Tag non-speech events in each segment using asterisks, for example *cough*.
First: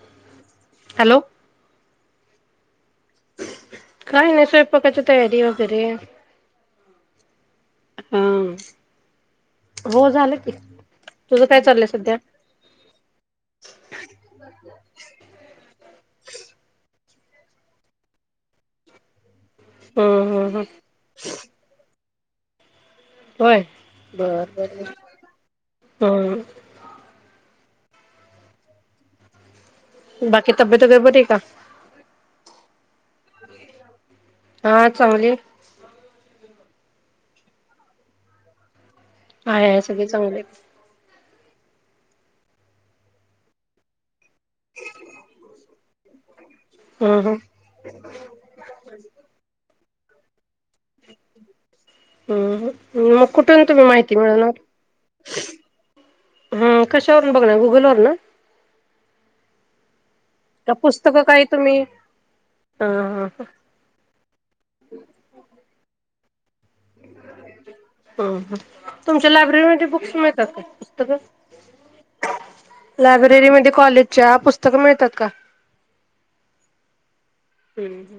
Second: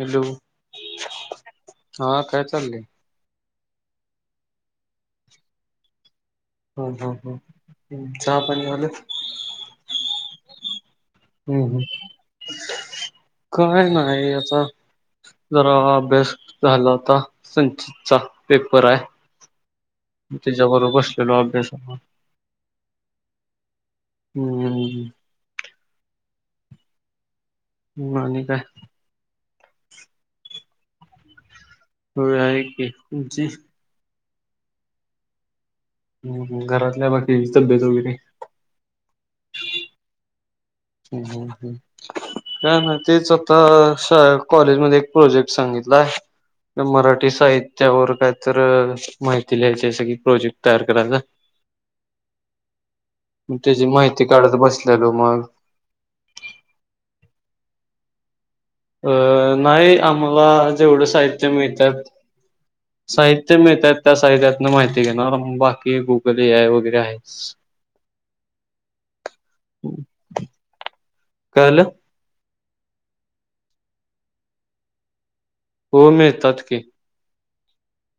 Hello hello. हा काय... चाललंय... नाही स्वयंपाकाची तयारी वैगेरे... हम्म हां -हां चहा पाणी झालं. हो झालं की तुझं काय हम्म चाललंय सध्या... काय नाही आता जरा अभ्यास झाला होता. संचितचा पेपर हम्म आहे हम्म हम्म त्याच्या बरोबर बसलेलो अभ्यासाला. होय बर -बर हम्म हम्म.. मग आणि काय... बाकी तब्येत का बर आहे का... होय आहे की तुमची... हा चांगली आहे. घरातल्या बाकींची तब्येत वगैरे... आहे -आहे सगळे चांगले आहेत. अं -अं हां - हां तेच आता साहेब.... कॉलेज मध्ये एक प्रोजेक्ट सांगितला आहे. हम्म मराठी हम्म साहित्यावर काय तर माहिती लिहायचे सगळी की प्रोजेक्ट... तयार करायच आहे. हम्म म्म मग कुठून तुम्ही माहिती मिळवलात. काढत बसलेलो मग हम्म कशावरून बघणार गुगल वरण अ नाही आम्हाला का जेवढ पुस्तकं काही साहित्य तुम्ही मिळतात. हा हा साहित्य मिळतात त्या साहित्यातून माहिती घेणार बाकी बघू... वगैरे आहे. हां तूमच्या लायब्ररीमध्ये बुक्स मिळतात का पुस्तक! कळालं लायब्ररीमध्ये कॉलेजच्या पुस्तक मिळतात का? हो मिळतात की... हम्म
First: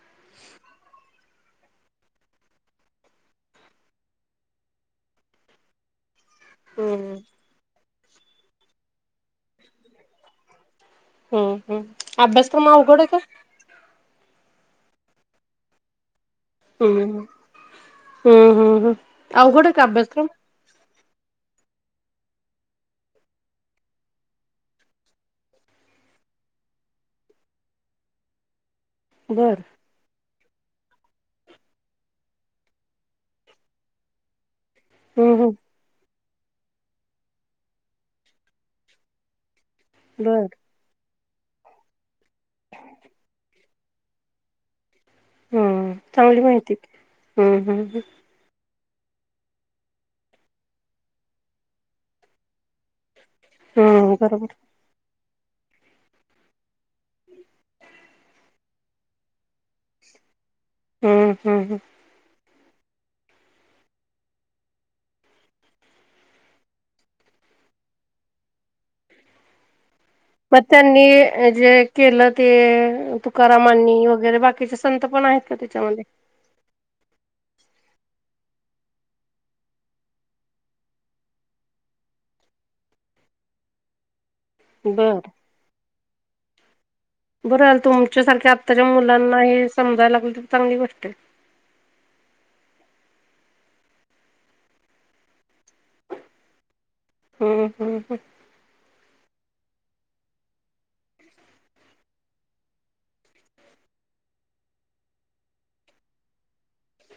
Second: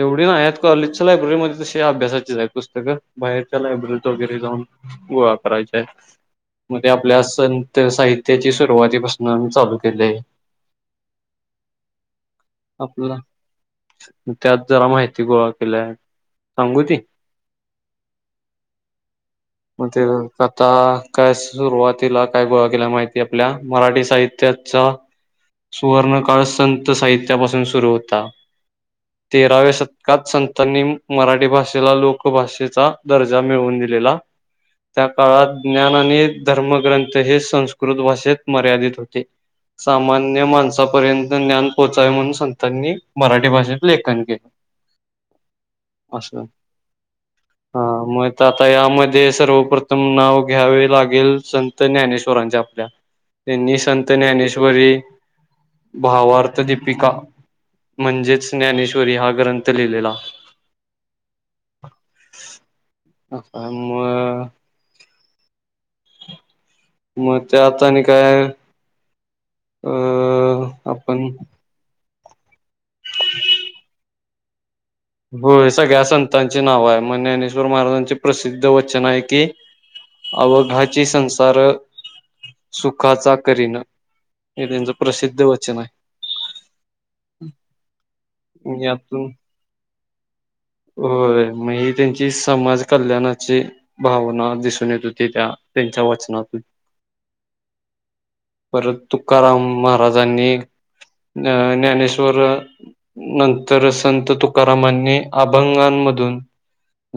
एवढी नाही आहेत कॉलेजच्या लायब्ररीमध्ये - तशी अभ्यासाचेच आहे पुस्तकं बाहेरच्या लायब्ररीत वगैरे जाऊन करायचे आहे. मग हम्म आपल्या संत साहित्याची सुरुवातीपासून चालू केले आहे. हम्म हम्म अभ्यासक्रम अवघड आहे आपला का? त्यात जरा माहिती गोळा केल्या. सांगू ती हम्म हम्म हम्म हम्म. अवघड आहे का मग ते अभ्यासक्रम? आता काय सुरुवातीला काय गोळा केला माहिती आपल्या मराठी साहित्याचा सुवर्णकाळ संत साहित्यापासून सुरू होता. बर तेराव्या शतकात संत त्यांनी मराठी भाषेला लोकभाषेचा दर्जा मिळवून दिलेला त्या हम्म हम्म काळात ज्ञान आणि धर्मग्रंथ हे संस्कृत भाषेत मर्यादित होते. सामान्य बर माणसापर्यंत ज्ञान पोहोचावे म्हणून संतांनी मराठी भाषा लेखन केलं हम्म चांगली असं माहिती हम्म हम्म हां माहित त्या यामध्ये सर्वप्रथम नाव घ्यावे लागेल संत ज्ञानेश्वरांच्या आपल्या त्यांनी हम्म संत हम्म बरोबर ज्ञानेश्वरी भावार्थ दीपिका म्हणजेच ज्ञानेश्वरी हा ग्रंथ लिहिलेला. हम्म हम्म हम्म. हां म मग ते आता आणि काय अ मग आपण त्यांनी जे केलं ते तुकारामांनी वगैरे बाकीच्या स हो हे सगळ्या संतांचे नाव आहे मग ज्ञानेश्वर महाराजांची प्रसिद्ध वचना आहे की अवघाची संसार सुखाचा करीनं हे त्यांचं बर प्रसिद्ध वचन आहे. बरंल झाल तुमच्या सारख्या आहे आत्ताच्या यातून मुलांना हे सम होय मग ही त्यांची समाज कल्याण चे भावना दिसून येत होती त्या त्यांच्या वचनातून हम्म हम्म परत तु परत तुका तुकाराम महाराजांनी अ ज्ञानेश्वर नंतर संत तु तुकारामाने अभंगांमधून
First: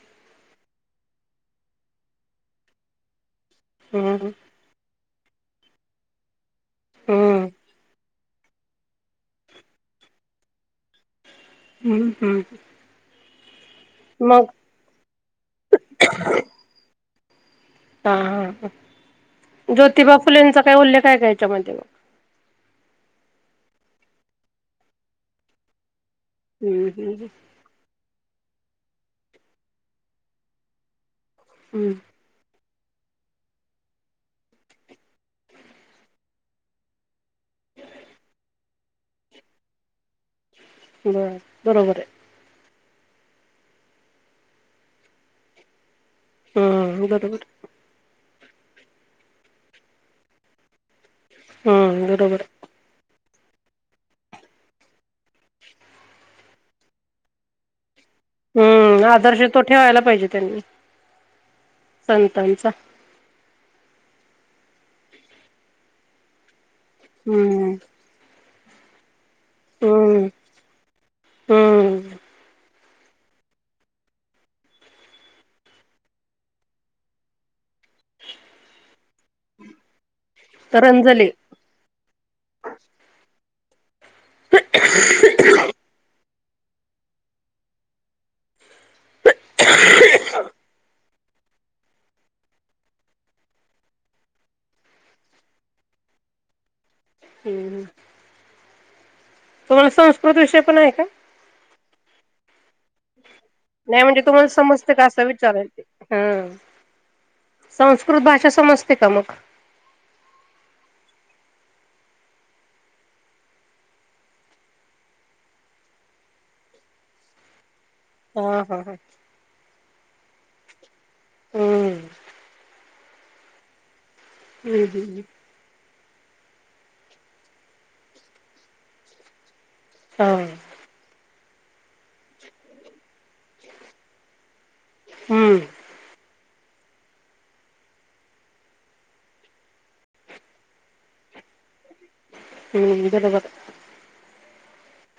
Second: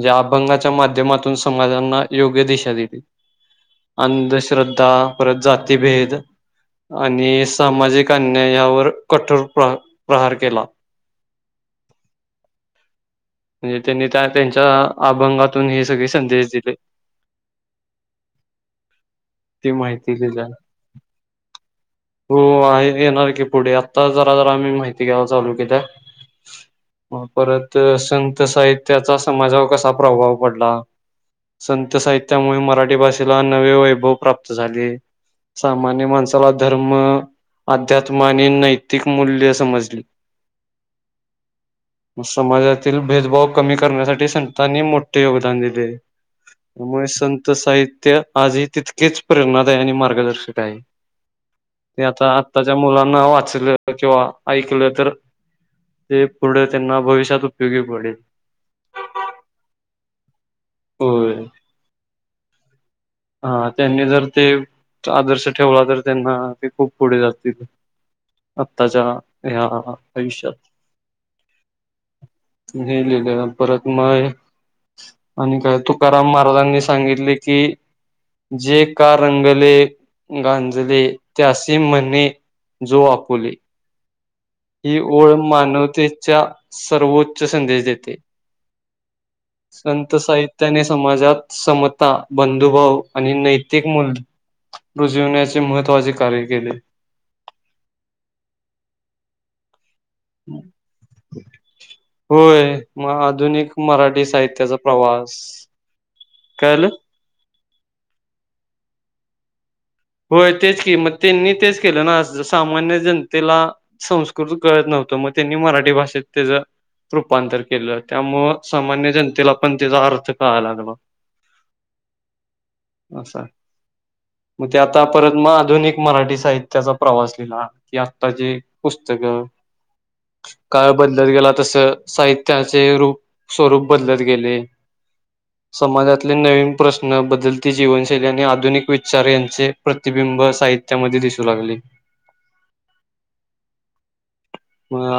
ज्या अभंगाच्या माध्यमातून समाजांना योग्य दिशा दिली. हम्म हम्म अंधश्रद्धा परत जातीभेद हम्म आणि सामाजिक अन्यायावर कठोर प्र प्रहार केला हम्म हम्म. म्हणजे त्यांनी त्या मग त्यांच्या अभंगातून हे सगळे संदेश दिले. हा हा हा. ती माहिती ज्योतिबा दिली फुलेंचा काही उल्लेख आहे का याच्यामध्ये? हो आहे येणार की पुढे आ आता जरा जरा आम्ही माहिती घ्या चालू केल्या हम्म हम्म परत संत साहित्याचा समाजावर कसा प्रभाव पडला हम्म संत साहित्यामुळे मराठी ठी भाषेला नवे वैभव प्राप्त झाले. सामान्य माणसाला धर्म अध्यात्म आणि नैतिक मूल्य समजली बर बरोबर आहे. तील भेदभाव कमी करण्यासाठी संतांनी मोठे योगदान दिले. हम्म त्यामुळे बरोबर संत साहित्य आज ही तितकीेच प्रेरणादायी आणि मार्गदर्शक आहे. ते हम्म आता बरोबर आत्ताच्या मुलांना वाट अस किंवा ऐकलं तर ते पुढे त्यांना भविष्यात उपयोगी पडेल. हम्म आदर्श तो ठेवायला पाहिजे त्यांनी होय संतांचा हा त्यांनी जर ते आदर्श ठेवला तर त्यांना खूप पुढे जातील हम्म आत्ताच्या ह्या हम्म आयुष्यात हम्म नाही लिले *unintelligible* परत मय आणि काय तुकाराम महाराजांनी सांगितले की जे का रंगले गांजले तरंजले त्यासे म्हणे जो आपुले ही ओळ मानवतेच्या सर्वोच्च संदेश देते संत साहित्याने समाजात समता बंधुभाव आणि नैतिक मूल रुजवण्याचे महत्वाचे कार्य केले हम्म *unintelligible* प्रदूष्य *unintelligible* पण आहे का होय मग आधुनिक नाही म्हणजे मराठी साहित्याचा प्रवास ह कळालं? संस्कृत भाषा समजते का मग होय तेच की मग त्यांनी तेच केलं ना सामान्य जनतेला संस्कृत कळत नव्हत मग त्यांनी मराठी भाषेत त्याच रूपांतर केलं त्यामुळं हा हा हा सामान्य जनतेला पण त्याचा अर्थ कळाला बा हम्म असा मग ते हम्म आता हम्म परत मग आधुनिक मराठी साहित्याचा प्रवास लिहिला की आत्ता जे पुस्तकं हा काळ बदलत गेला तस साहित्याचे रूप स्वरूप बदलत गेले हम्म समाजातले नवीन प्रश्न बदलती जीवनशैली आणि आधुनिक विचार यंत चे प्रतिबिंब साहित्यामध्ये दिसू लागले. हुं बरोबर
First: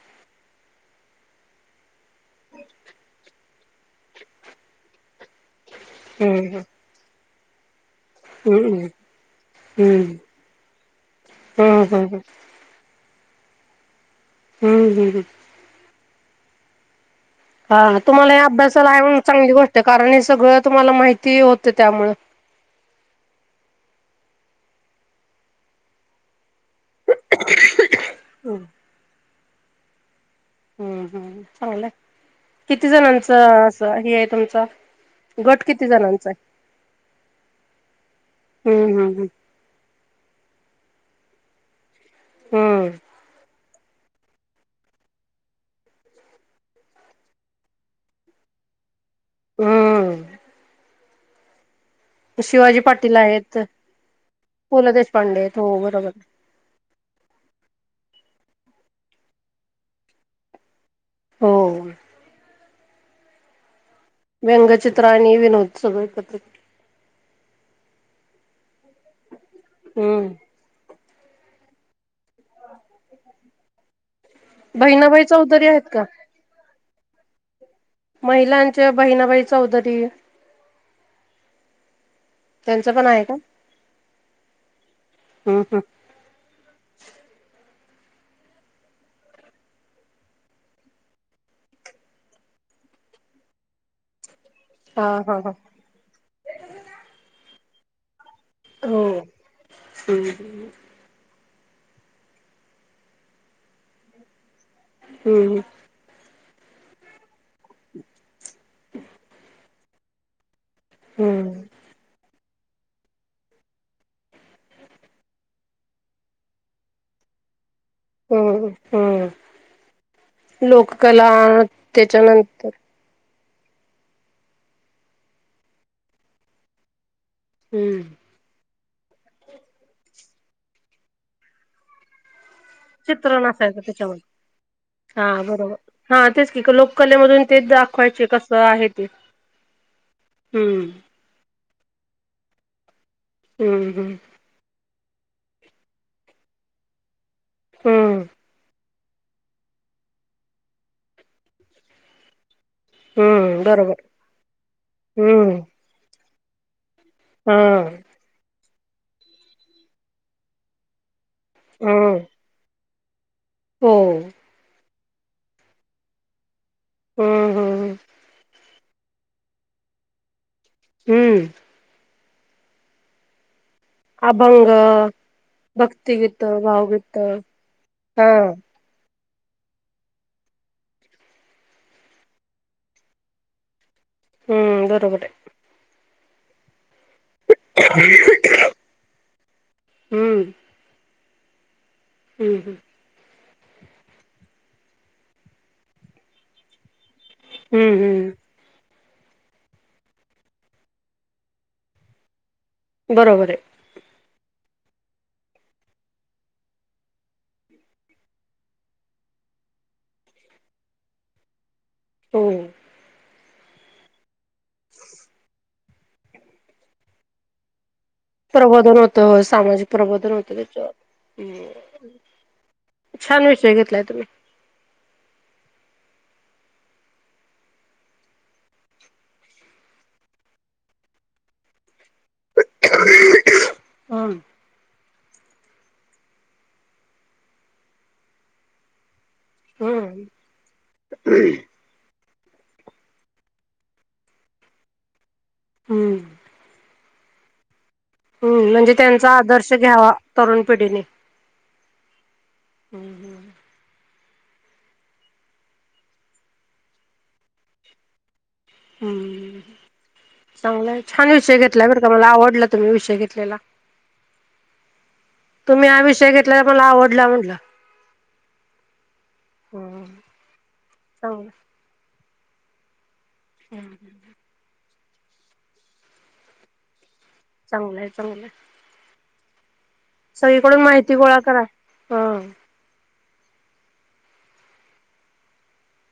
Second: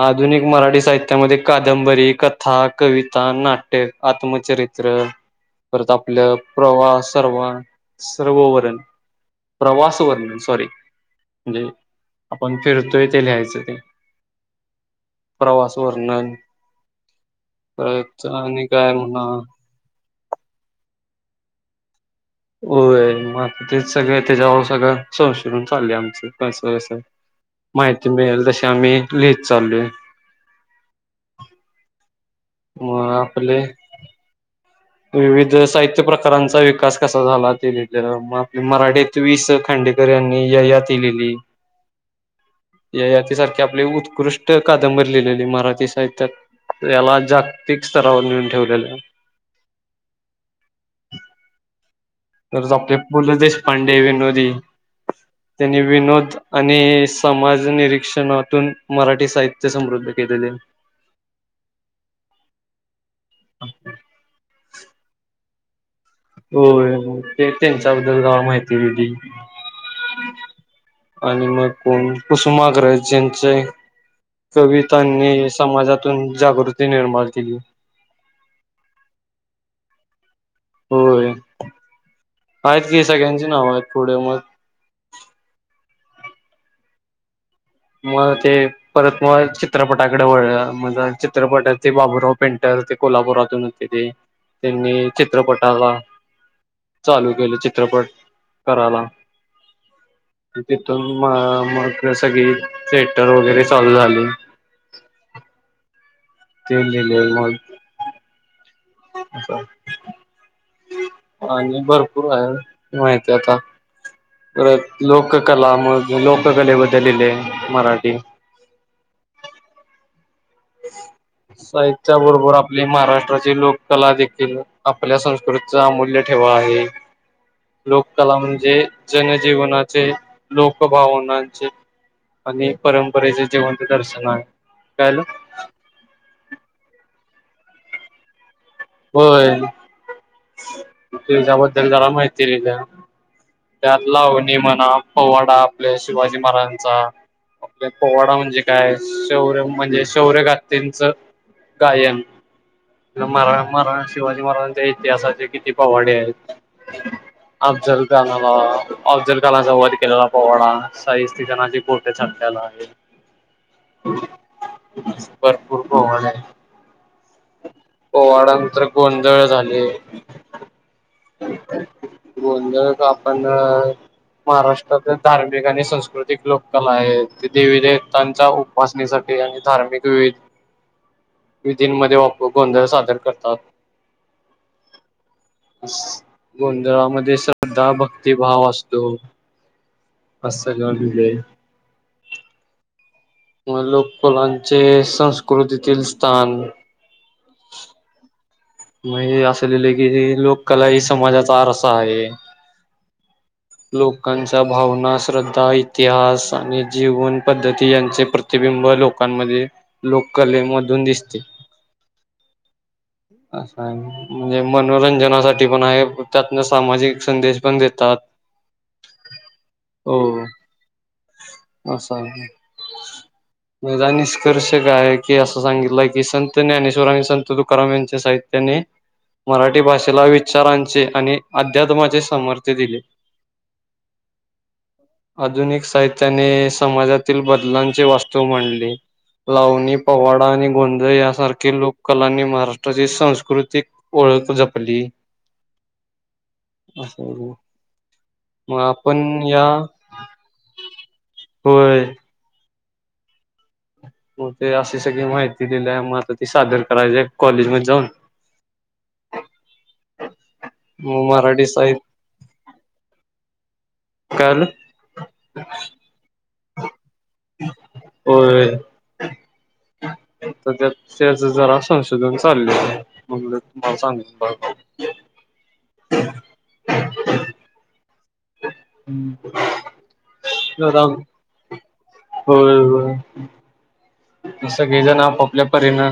आधुनिक मराठी साहित्यामध्ये कादंबरी, कथा, कविता, नाट्य, आत्म चरित्र परत आपलं हम्म हम्म प्रवास सर्व वर्णन हम्म प्रवास हम्म वर्णन सॉरी म्हणजे हम्म हम्म हम्म आपण फिरतोय ते लिहायचं ते हुं हुं हुं नंन हा हा तुम्हाला हे अभ्यासाला आहे म्हणून चांगली गोष्ट आहे कारण हे सगळं तुम्हाला माहिती होत त्यामुळ होय म तेच सगळ त्याच्यावर सगळं संशोधन चाललय आमचं जसं जसं माहिती मिळेल हम्म तशी आम्ही लिहित चाललोय हम् हम् चांगलंय किती मग जणांच आपले अस हे आहे तुमचं विविध साहित्य प्रकारांचा विकास कसा झाला ते लिहितोय हम्म मराठीत हम्म वि. स. खांडेकर यांनी ययाती लिहिली. हम्म ययातीसारखी आपली उत्कृष्ट कादंबरी लिहिलेली मराठी साहित्यात याला जागतिक स्तरावर नेऊन ठेवलेलं आहे हम्म हम्म परत शिवाजी आपले पाटील पु ल आहेत. देशपांडे विनोदी पु ल देशपांडे आहेत हो त्यांनी बरोबर विनोद आणि समाज निरीक्षणातून मराठी साहित्य समृद्ध केलेले आहे हो अशा व्यंगचित्र आणि विनोद सगळे हो ते त्यांच्याबद्दल जरा माहिती दिली हुं आणि मग कोण कुसुमाग्रज याचं बहिणाबाई कवितांनी चौधरी आहेत का? समाजातून जागृती निर्माण केली महिलांच्या बहिणाबाई चौधरी होय आहेत त्यांचं की पण आहे का? सगळ्यांचे नाव आहेत पुढे मग हम्म हम्म मग ते परत मग चित्रपटाकडे वळलं मग जरा चित्रपटांत ते बाबूराव पेंटर ते कोल्हापुरातून होते ते त्यांनी हा हा हा चित्रपटाला चालू केले चित्रपट करायला हो हम्म तिथून म मग सगळी थिएटर वगैरे चालू झाले हुं हुं ते लिहिलंय मग *unintelligible* अ हम्म आणि भरपूर आहे माहिती आता परत लोककला म लोककलेबद्दल लिहिलंय मराठी हम्म हम्म लोककला साहित्या बरोबर त्याच्यानंतर आपली महारा ष्ट्राची लोककला देखील आपल्या संस्कृतीचार अमूल्य ठेवा आहे. हम्म लोककला म्हणजे जनजीवनाचे लोकभावनांचे आणि चित्र परंपरेचे नसायचं जिवंत दर्शन त्याच्यामध्ये आहे काय झालं हा बरोबर हा तेच की लोककलेमधून तेच दाखवायचे कस होय हम्म तेज्या ब द्दल जरा माहिती लिहिल्या हम्म त्यात हम्म लावणी म्हणा पवाडा आपल्या शिवाजी महाराजांचा आपल्या हम्म पवाडा म्हणजे काय? शौर्य म्हणजे शौर्य गाथीनच गायन मरा हम्म बरोबर महाराज शिवाजी महाराजांच्या इतिहासाचे हम्म किती पवाडे आहेत हा अफ्जल खनाला अफजुल कानाचा वाद केलेला पवडा शाहीस हम्म *unintelligible* हो भरपूर होवण आहे. हम्म हम्म पोवाडांंतर गोंधळ झाले. हम्म. गोंधळच आपण अभंग महाराष्ट्रातील धार्मिक आणि सांस्कृतिक भक्तिगीत लोककला भावगीत आहे देवी हा देवतांच्या उपासनेसाठी आणि धार्मिक विविध विधीमध्ये गोंधळ सादर करतात हम्म बरोबर आहे. गोंधळामध्ये श्रद्धा भक्तीभाव असतो. असलल *unintelligible* हम्म हम्म. म लोककलांचे संस्कृतीतील स्थान हम्म हम्म. म्हणजे असं लिहिलं की लोककला ही समाजाचा आरसा आहे. बरोबर आहे. त लोकां भावना श्रद्धा इतिहास आणि जीवन पद्धती यांचे प्रतिबिंब लोकांमध्ये लोककले मधून दिसते. हो. अस आहे म्हणजे मनोरंजनासाठी पण आहे त्यातन सामाजिक संदेश पण देतात. प्रबोधन होतं सामाजिक प्रबोधन हो होतं त्याच्यावर हम्म. छान विषय घेतलाय हेजा तुम्ही. निष्कर्ष काय कि असं सांगितलं की सं ते ज्ञानेश्वर आणि संत तुकाराम यांचे साह्य त्यानी मराठी भाषेला विचारांचे आणि अध्यात्माचे सा समर्थ दिले. हम्म. आधुनिक साहित्याने समाजातील बदलांची वास्तू मांडली. लावणी पवाडा आणि गोंधळ यासारखे लोककलांनी आणि महाराष्ट्राचे संस्कृ कृतीक ओळख जपली. हम्म. असं हाय ओ. हम्म म्हणजे त्यांचा आदर्श घ्यावा तरुण पिढीने होय हम्म हम्म. हो ते अशी सगळी माहिती दिली आहे म आता ती सादर करायची कॉलेज मध्ये जाऊन. हम्म चांगलंय मग छान विषय मराठी घेतलाय बर का साहित्य मला आवडला तुम्ही विषय घेतलेला. काल. लय मला आवडला म्हटलं. होय हम्म तर त्या त्याच चांगलं जरा अस शधून चालले मग तुम्हाला सांगु परत *inaudible* चांगलंय चांगलंय. हम्म सगळीकडून माहिती गोळा *unintelligible* करा. हम्म होय हो. सगळे जण आपापल्या परिणा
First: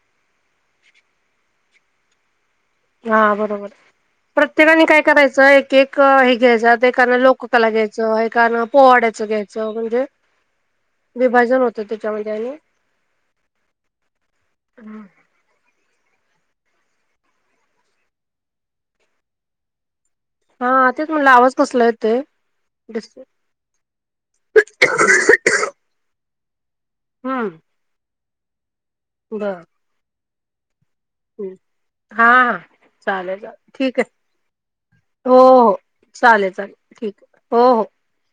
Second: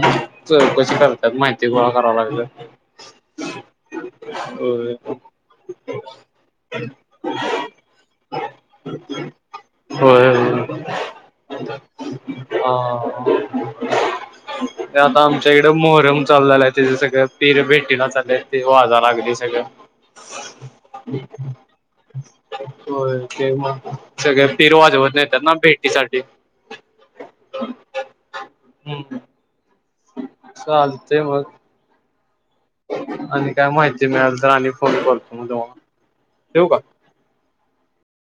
कशी करतात माहिती गोळा करावं लागल हा बरोबर. प्रत्येकाने होय काय करायचं एक एक हे घ्यायचं एकानं लोककला घ्यायचं एकानं पोवाड्यात घ्यायचं म्हणजे होय. विभाजन होतं त्याच्यामध्ये आणि ते आता आमच्या हिकडं. मोहरम चालू झालाय त्या सगळं पीर भेटीला चाले ते वाजा लागली सगळं हा तेच म्हटलं आवाज कसला येतोय. दिस होय ते मग सगळे पिर वाजवत नेतात ना भेटीसाठी. हम कड चालते मग हा चालेल आणि चाले काय ठीक माहिती मिळाल तर आणि फोन आहे करतो हो मग तुम्हाला हो चालेल ठेवू चालेल का? ठीक आहे हो हो